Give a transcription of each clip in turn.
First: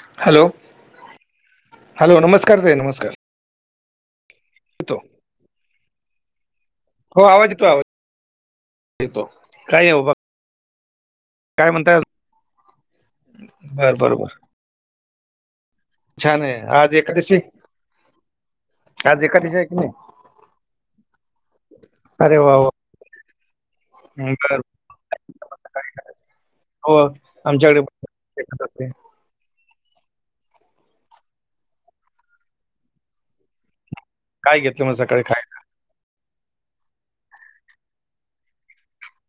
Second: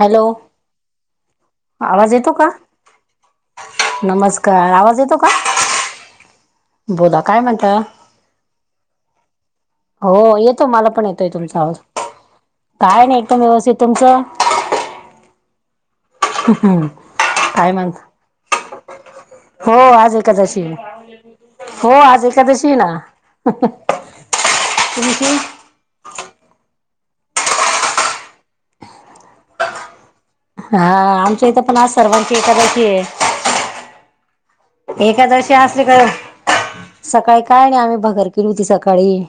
Hello आवाज hello येतो का? नमस्कार ताई नमस्कार नमस्कार आवाज येतो का? बोला हो काय आवाज येतो म्हणता आवाज येतो काय? बाबा हो येतो मला पण येतोय तुमचा काय आवाज म्हणताय काय नाही एकदम व्यवस्थित बर बर तुमचं? बर छान आहे हम्म आज एकादशी काय मग आज एकादशी आहे हो की नाही आज एकादशी ये हो आज अरे वा एकादशी वा येना अहम तुमची सकाळी का हो आमच्याकडे पण [unintelligible] हा आमच्या इथं पण आज सर्वांची एकादशी आहे. काय घेतलं मग सकाळी काय एकादशी आसली का... सकाळी काय नाही आम्ही भगर केली होती. सकाळी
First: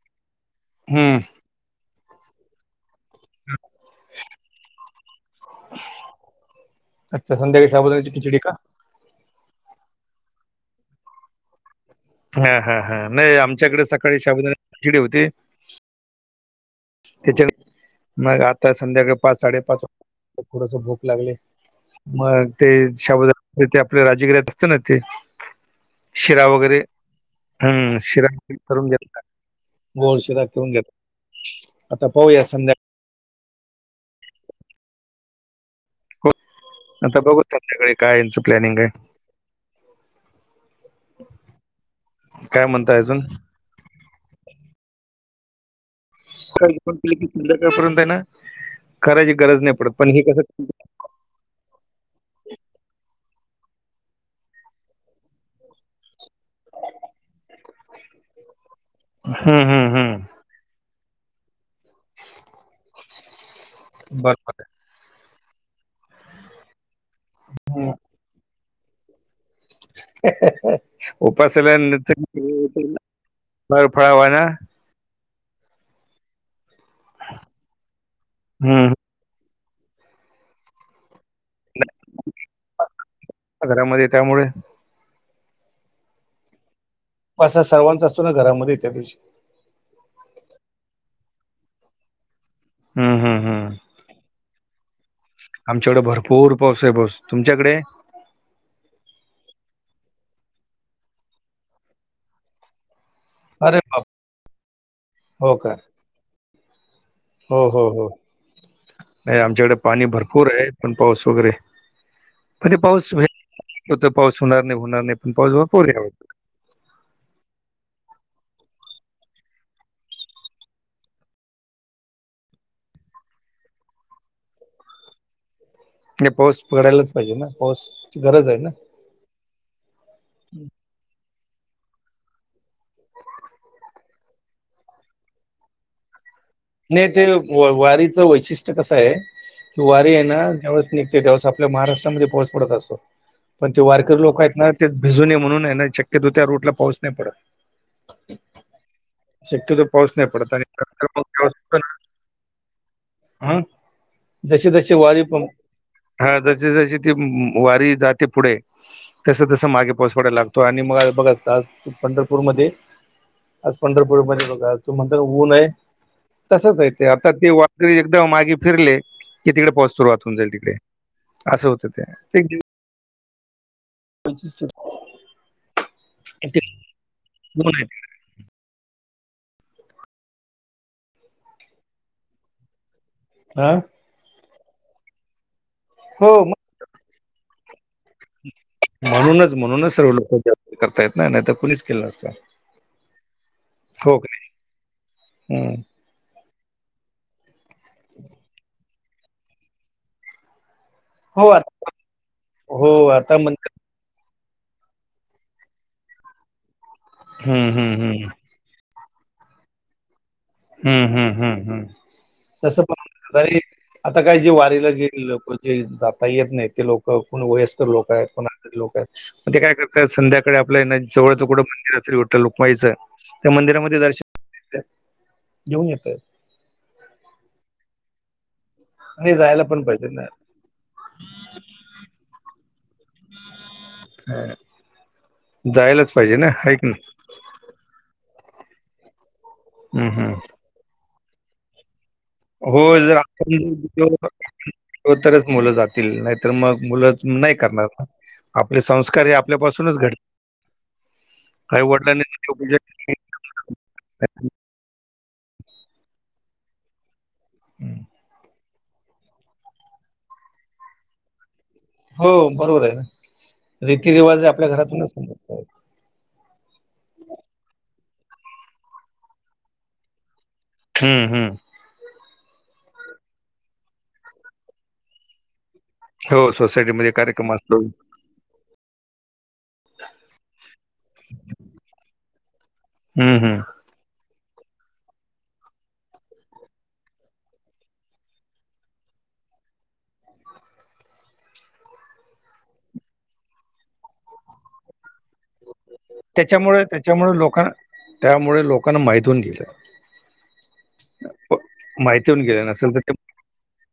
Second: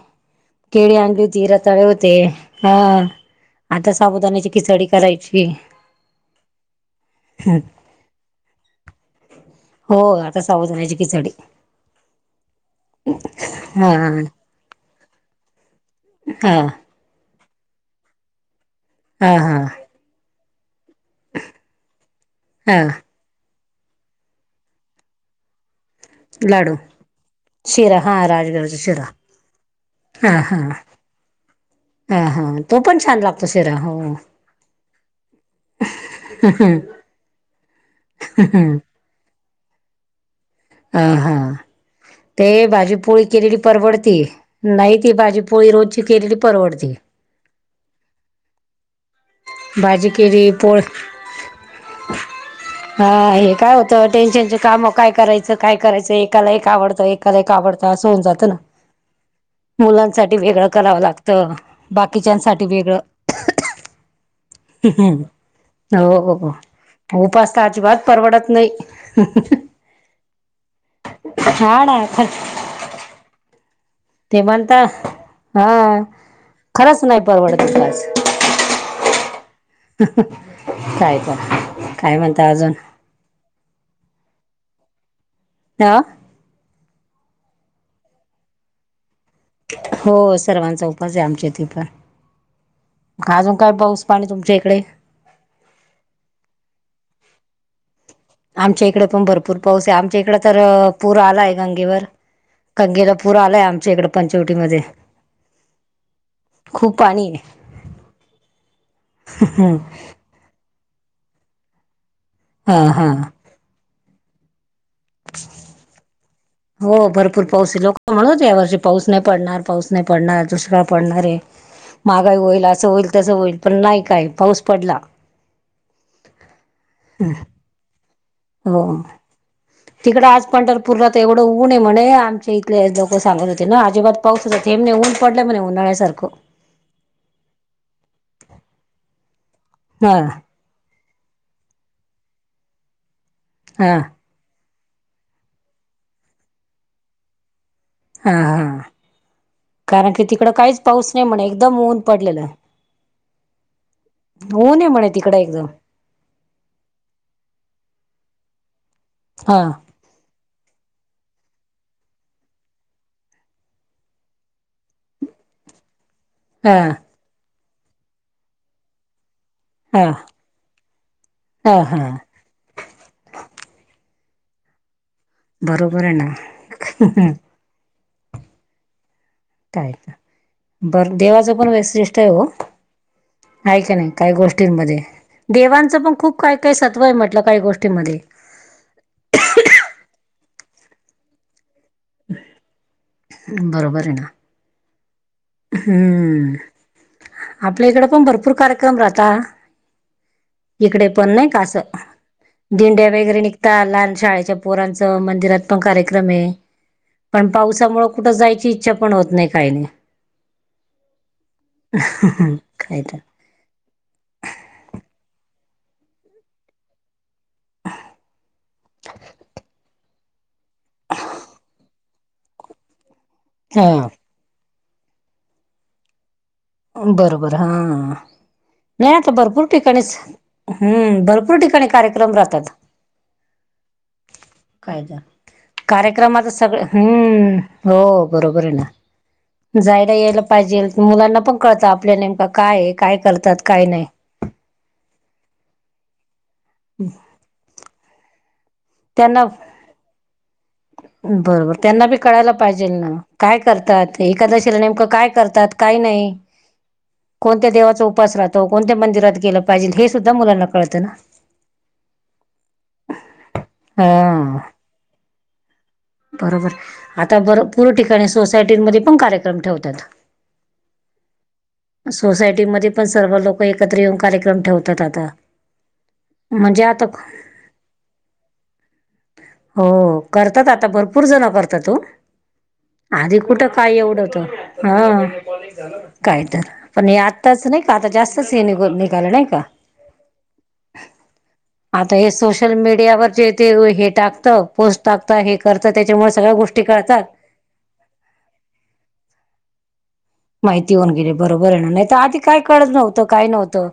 केळी हं, आणली होती रत रताळे होते हा आता साबुदाण्याची खिचडी करायचीये अच्छा संध्याकाळी साबुदाण्याची खिचडी का? हो आता साबुदाण्याची खीचडी. हा हा हा नाही आमच्याकडे हा सकाळी साबुदाण्याची खिचडी होती. हां त्याच्याकडे मग आता संध्याकाळी हा पाच हा साडेपाच वाज.... थोडस भूक लागली ये मग ते हा साबुदाण्याची... जेते आपल राजगिऱ्याच असतं ना ते... शिरा लाडू वगैरे हम्म हा शिरा राजगराचा करून शिरा घेतला. गोड हा शीरा हा करुन घेत आता हा पाहूया हा तो संध्याकाळी पण छान लागतो शीरा हो. आता बघू संध्याकाळी काय ह्यांचं प्लॅनिंग आहे? ह हा ते काय भाजी म्हणता अजून पोळी केलेली परवडती नाही ती भाजी पोळी रोजची केलेली परवडती पण ते की संध्याकाळपर्यंत आहे ना करायची गरज नाही पडत पण भाजी हे कसं केली पोळ हा हे काय होतं टेन्शनचे काम काय करायचं करायचं एकाला एक आवडतं, एकाला एक आवडतं असं होऊन जातं ना. हम्म हम्म. हम्म मुलांसाठी वेगळं करावं लागत, बाकीच्यांसाठी वेगळं. बरोबर हो हो उपास तर अजिबात परवडत नाही. उपासला हा ना ख [unintelligible] फळा ते म्हणता, हा, खरंच नाही परवडत उपास. हम्म. काय तर काय म्हणता अजून? घरामध्ये त्यामुळे. अ? उपास सर्वांचा असतो ना घरामध्ये त्या दिवशी. हो सर्वांचा उपास आहे आमच्या इथे पण. हम्म हम्म अजून काय हम्म पाऊस पाणी तुमच्या इकडे? आमच्याकडे भरपूर पाऊस आहे [unintelligible] तुमच्याकडे? आमच्या इकडे पण भरपूर पाऊस आहे आमच्या इकड तर पूर आलाय गंगेवर. गंगेला पूर आलाय अरे आमच्या बाप इकडे पंचवटी मध्ये हो का खूप पाणीय. हो हो हो नाही आहे आमच्याकडे पाणी भर पूर आहे, पण पाऊस वगैरे पण ते हा पाऊस हा तर पाऊस होणार नाही, होणार नाही पण पाऊस भरपूर आहे ह्यावेळेस. हो भरपूर पाऊसय लोक म्हणत होते ह्या वर्षी पाऊस नाही पडणार, पाऊस नाही पडणार, दुष्काळ पडणारय. महागाई होईल, असं होईल, तसं होईल, पण नाही काय पाऊस पडला. नाही पाऊस पडायलाच पाहिजे ना, पाऊसाची गरज आहे ना. हो तिकडं आज पंढरपूरला एवढं ऊन आहे म्हणे आमच्या इथले लोक सांगत होते ना अजिबात पाऊसाचा थेंब नाही ऊन पडले म्हणा उन्हाळ्यासारखं. नाही ते वारीचं वैशिष्ट्य कस आहे वारी हा आहे ना ज्यावेळेस निघ ते त्या वेळेस आपल्या महाराष्ट्रामध्ये पाऊस पडत असतो पण ते हा वारकरी लोक आहेत ना भिजू नये म्हणून हाय ना शक्यतो त्या रूट ला पाऊस नाही पडत. हा हा शक्यतो कारण पाऊस की नाही तिकडं पडत आणि काहीच पाऊस नाही [unintelligible] म्हणे अं? एकदम ऊन पडलेलं जसी ऊन आहे जसी म्हणे वारी तिकडं प्रमु एकदम हा जशी जशी ती वारी जाते पुढे तस हा तस मागे पाऊस पडाय लागतो आणि मग बघा आज पंढरपूर मध्ये आज पंढरपूरमध्ये बघा तूम्ही म्हणता ऊनय हा तसचय ते आता ते वारकरी एकदा मागे फिरले कि तिकडे पाऊस हा सुरुवात होउन जाईल तिकडे असं हा होतं ते हा त्यां [unintelligible] बरोबरय ना. कोणय तिकडं? काय का बरं देवाचं पण वैशिष्टठ आहे हो हा हाये का नाही? काही गोष्टींमध्ये देवांचं पण हो खूप काय मग काही सत्व आहे म्हटलं काही गोष्टी म्हणूनच म्हणूनच सर्व लोक जास्त करतायेत ना नाही तर कोणीच असत बरोबर हो का [unintelligible] हम आपल्या इकड पण भरपूर कार्य क्रम राहता इकडे पण हो नाही का आता असं हो दिंड्या आता वगैरे म्हण निघता लहान शाळेच्या पोरांच मंदिरात पण कार्यक्रम हे पण हम्म हम्म पावसामुळे हम्म कुठे जायची इच्छा पण होत काही नाही. हम्म हम्म हम्म नाही हम्म तस काय तर तरी आता काय जे वारीला गे लोक जे जाता येत नाही ते लोक कोण वयस्कर लोक आहेत कोण आजारी लोक आहेत ते काय करतात. संध्याकाळी आपलं हेन जवळ कुठं मंदिर विठ्ठल रूकमाईचं त्या मंदिरामध्ये हा दर्शन [unintelligible] बरोबर हा. नाही आता आणि जायला भरपूर पण पाहिजे ठिकाणीच हम्म भरपूर ठिकाणी कार्यक्रम राहतात. ना काय जायलाच पाहिजे कार्यक्रमात ना आहे सगळं की नाही हम्म. हो बरोबर हे ना हम्म, जायला हम्म. यायला पाहिजे. मुलांना पण कळत आपल्या नेमका हो काय हे जर काय आपण करतात काय नाही. गेलो तरच मुलं जातील नाहीतर मग मुलं नाही करणार. आपले संस्कार हे त्यांना आपल्यापासूनच घडले बरोबर त्यांना बी कळायला देवपूजा पाहिजेल ना केली काय करतात नाही. एखाद नेमकं काय करतात काही नाही. कोणत्या हम्म. देवाचा उपास राहतो कोणत्या मंदिरात गेलं पाहिजे हे सुद्धा मुलांना कळतं ना. हो बरोबर आहे रीती रिवाज हा आपल्या घरातूनच बरोबर आता भरपुर ठिकाणी सोसायटींमध्ये पण कार्यक्रम ठेवतात. हम्म. हम्म. सोसायटीमध्ये पण सर्व लोक एकत्र येऊन कार्यक्रम ठेवतात आता. हो म्हणजे सोसायटी आता मध्ये कार्यक्रम असतो. हो करतात आता भरपूर जण करतात त हो हम्म आधी हम्म कुठं काय एवढं होत हा. काय तर पण हे आत्ताच नाही का जास्तच निघाल नाही का? आता हे सोशल मीडियावर जे ते हे टाकतं पोस्ट टाकत हे करत त्याच्यामुळे सगळ्या गोष्टी कळतात. लोकांना त्यामुळे लोकांना माहित होवुन गेलं. माहिती होऊन गेली प- बरोबर आहे, ना नाही तर माहिती आधी होऊन काय गेलं कळत नसेल तर ते नव्हतं काय नव्हतं.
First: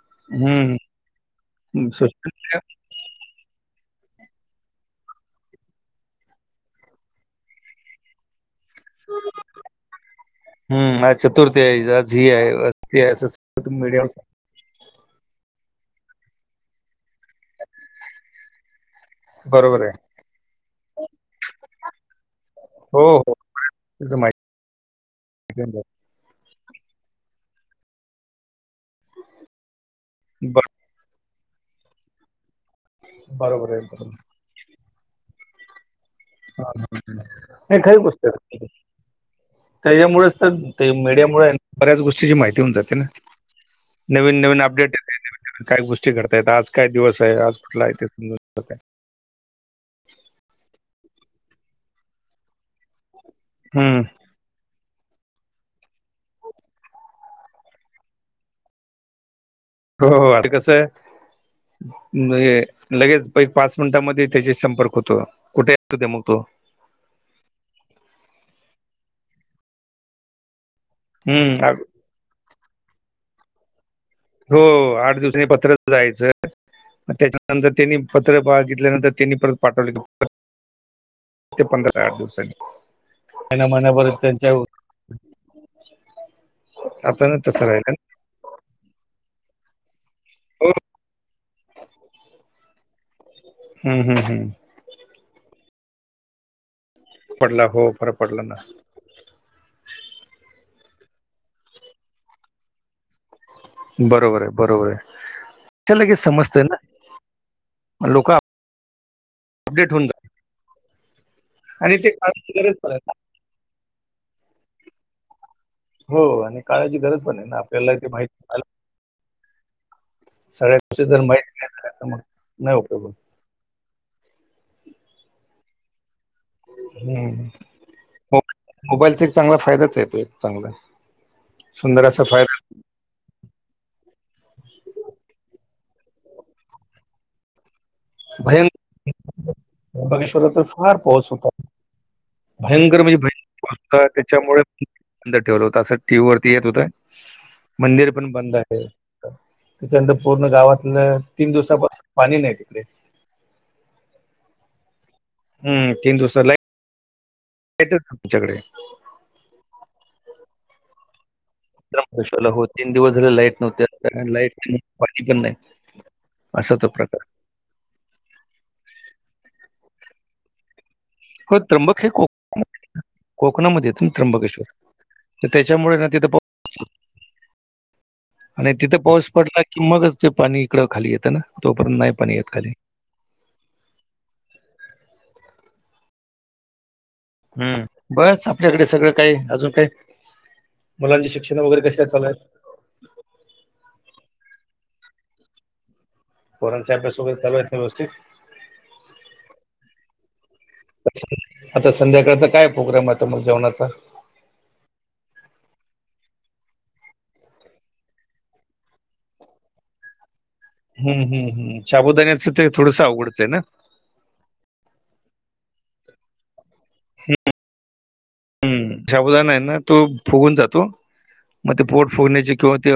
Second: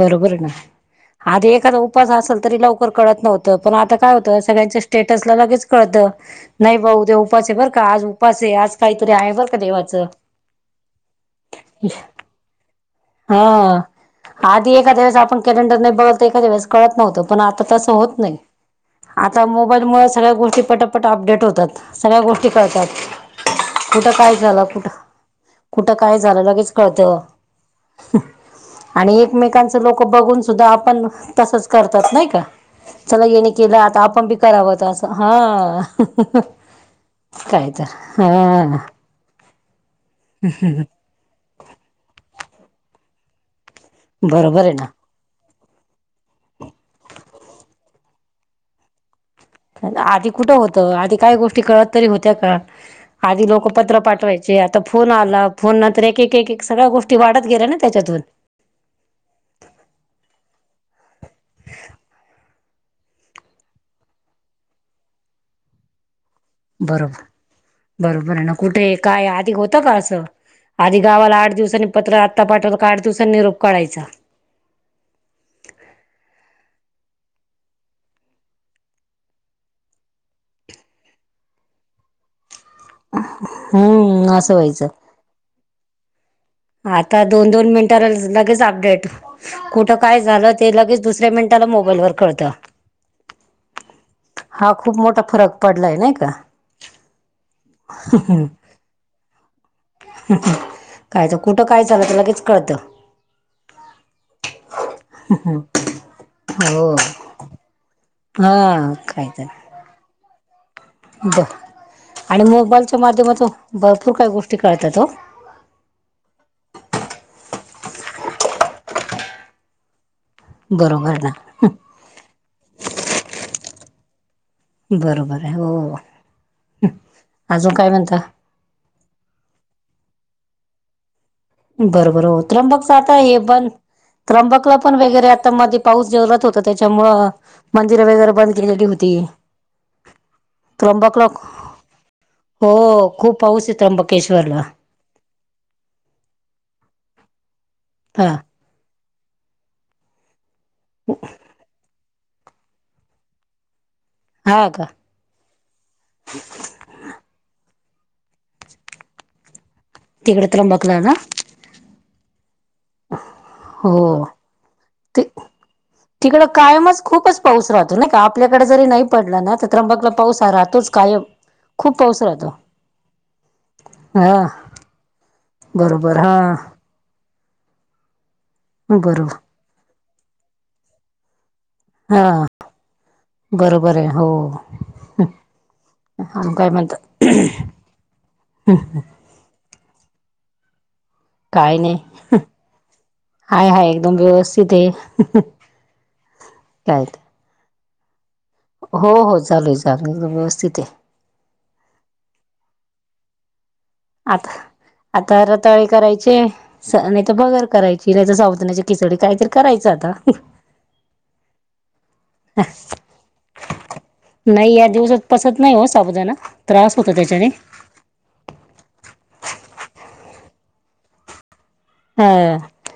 बरोबर ना हम्म आधी एखादा उपास असल सोशल तरी लवकर कळत नव्हतं पण आता काय होतं सगळ्यांच्या स्टेटसला लगेच कळत. नाही भाऊ उद्या उपास बर का आज उपास आज काहीतरी आहे बर हम्म आज चतुर्थी आहे आज हे आहे. ती आहे असं हा. मीडियम आधी एखाद्या वेळेस आपण कॅलेंडर नाही बघत तर एखादया वेळेस कळत नव्हतं पण आता तसं होत नाही. [unintelligible] आता मोबाईल बरोबर आहे मुळ सगळ्या गोष्टी पटापट अपडेट होतात. सगळ्या गोष्टी कळतात हो हो कुठं त्याचं काय माहिती कुठ आहे. कुठ काय झालं? लगेच कळतं. आणि एकमेकांच लोक बघून ब- सुद्धा आपण तसंच करतात नाय का? चला येने बरोबर केलं आहे आता बरोबर. आपण बी करावंत असं, हा. काय तर हा [unintelligible] त्याच्यामुळेच तर, मीडिया मुळ् बऱ्याच गोष्टीची माहिती होऊन जाते ना. नविन नवीन बरोबर आहे अपडेट ना काय गोष्टी घडतायेत? आज काय दिवस आहे? आज कुठला तेे समजून जात. आधी कुठं होतं. आधी काय गोष्टी कळत तरी होत्या का? आधी लोक पत्र हम्म पाठवाय चे. आता फोन आला. फोन नंतर एक एक एक सगळ्या गोष्टी वाढत गेल्या ना त्याच्यातून. हो, हो आधी कसं? म्हजे, लगेच पाच मिनिटामध्ये त्याचा संपर्क होतो. कुठे [unintelligible] मग तो? बरोबर, बरोबर आहे ना. कुठे, काय आधी होतं का असं? आधी गावाला, आठ हम्म आ- दिवसांनी पत्र आत्ता पाठवल का आठ दिवसांनी निरोप कळायचा. हो, आठ दिवसांनी पत्रच जायचं. त्याच्यानंतर त्यांनी पत्र बघिल्यानंतर त्यांनी परत पाठवलेल उत्तर ते पंधरा, आठ दिवसांनीच हम्म असं व्हायचं [unintelligible] आता ना तसं दोन-दोन राहिलं मिनिटांला लगेच अपडेट. कुठं काय झालं? ना. हो ते लगेच दुसऱ्या मिनिटाला मोबाईलवर कळतं. हम्म, हम्म, हम्म. हा खूप मोठा फरक पडलाय नाई का? पडला हो फरक पडला ना. [unintelligible] कायच, कुठं काय झालका लगेच कळतं. बरोबर आहे. बरोबर आहे. त लगेच समजतय ना. हो लोक हा. कायतर, [unintelligible] ते आणि काळाची गरज पण मोबाईलच्या आहे माध्यमातून भरपूर काही गोष्टी कळतात हो. हो आणि काळाची गरज पण आहे ना, आपल्याला ती माहित सगळ्या गोष्टी बरोबर तर ना माहित नाही झाल्या तर नाही उपयोग होत. बरोबर हाय. हो हम्म, अजून काय म्हणता मोबाईलचा एक चांगला फायदाच आहेे तो एक चांगला. सुंदर असा बरोबर, हो फायदा त्रंबक. जातोय पण, त्र्यंबकला पण वगैरे आता मधे पाऊस जोरात होता. त्यांच्यामुळ मंदिरं वगैरे बंद भयंकर केलेली होती. त्र्यंबकेश्वरात तर फार पाऊस त्र्यंबकलॉक होता हो, भयंकर म्हणजे खूप भयंकर पाऊस ये होता त्याच्यामुळे त्रंबकेश्वरला. बंद ठेवलं होत. असं टी. वी वरती येत होतं. मंदिर हा पण बंद आहे. त्याच्यानंतर पूर्ण गावातलं तीन दिवसापासून पाणी नाई तिकडे. हा, का? हम्म, तीन दिवसाला [unintelligible] तुमच्याकडे तिकड त्र्यंबकला ना? त्र्यंबकेश्वरला होत. तीन दिवस झाले लाईट नव्हते. हो लाईट नाई, पाणी पण नाई. तिकड असा तो कायमच प्रकार. खूपच पाऊस राहतो नाई का. आपल्याकडे जरी नाही पडला ना, त्र्यंबकला पाऊस हा राहतोच कायम. हो, खूप त्र्यंबक हे पाऊस राहतो कोक कोकणामध्ये येतय हा त्र्यंबकेश्वर. तर त्याच्यामुळे ना बरोबर, तिथं हा. पाऊस [inaudible] आणि तिथं बरोबर पाऊस पडला की मगच ते पाणी इकडं खाली येतं ना, तोपर्यंत नाही हा पाणी येत खाली. बरोबर आहे हो, आणि काय म्हणत हम्म, बस आपल्याकडे सगळं काही अजून काही मुलांचे शि काय नाही, हाय हाय एकदम व्यवस्थित आहे. पोराचं काय अभ्यास वगैरे चालू आहेत ना व्यवस्थित. हो हो चालूय चालूय एकदम व्यवस्थित आहे. आता संध्याकाळचा काय प्रोग्राम आहे आता मग जेवणाचा? आता, आता रताळे करायचे, नाही तर बगर करायची, नाही तर शाबूदाण्याची खिचडी काहीतरी करायच आता. हम्म हम्म हम्म, शाबुदाण्याचं ते थोडसं अवघडच आहे ना. नाही या दिवसात पचत नाही हो साबुदाणा, त्रास होतो त्याच्याने. साबुदाणा आहे ना, तो फुगून जातो, मग ते पोट फुगण्याचे हा किंवा ते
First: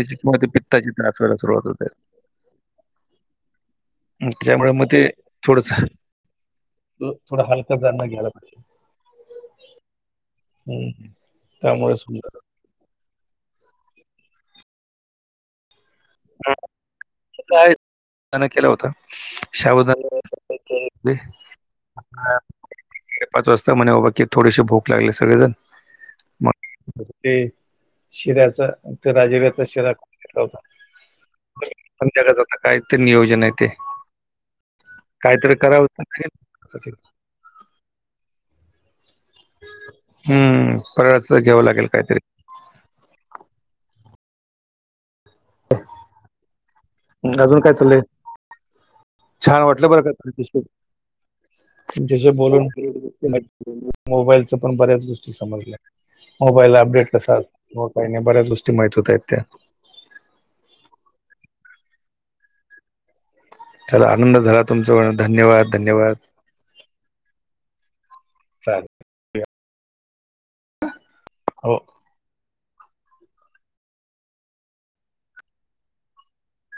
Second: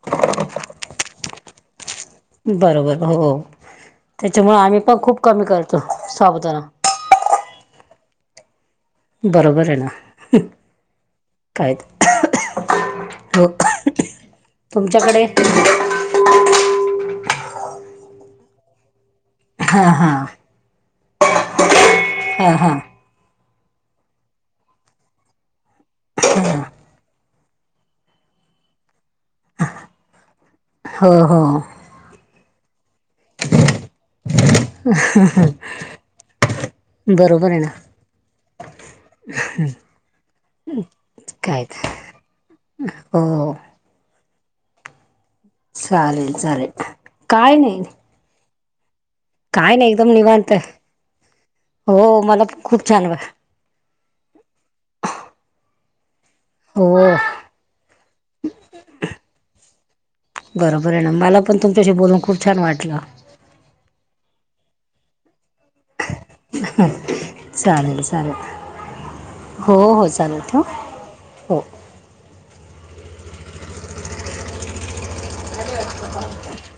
ते ते पित्ताची त्रास व्हायला सुरुवात होते. बरोबर हो, त्याच्यामुळे आम्ही पण खूप कमी करतो साबुदाणा. थोडा हलकं जना घ्यायला पाहिजे. बरोबर आहे ना, हम्म. त्यामुळे कायतर. समजा हो तुमच्याकडे त्याने केलं होता, हा हा साबुदाणा ह हा हा [unintelligible] पाच वाजता म्हणे बाबा की थोडीसी भूक लागले सगळेजण, मग ते, शिऱ्याचं, ते राजगिर्याचा शिरा खाउन घेतला होता. हो हो. संध्याकाळच आता काय तर नियोज जन आहे ते, काहीतरी करावं बरोबर आहे ना. [inaudible] हम्म, फराळाचं घ्यावं लागेल काहीतरी. हो हो. चालेल चालेल. अजून काय चाललंय? छान काय वाटलं नाही बरं एकदम का, निवांत कशाने, आहे हो तुमच्याशी मला बोलून खूप छान वा मोबाईलच पण बऱ्याच गोष्टी समजल्या. मोबाईल हो अपडेट कसा आलं,, किंवा काही नाही बऱ्याच गोष्टी माहित होत आहेत त्या. बरोबर आहे ना, मला पण तुमच्याशी बोलून खूप छान वाटलं. चला आनंद झाला तुमचं पण धन्यवाद धन्यवाद. चालेल चालेल, चालेल हो हो चालेल ठेऊ. हो. झाली वाटत कामं.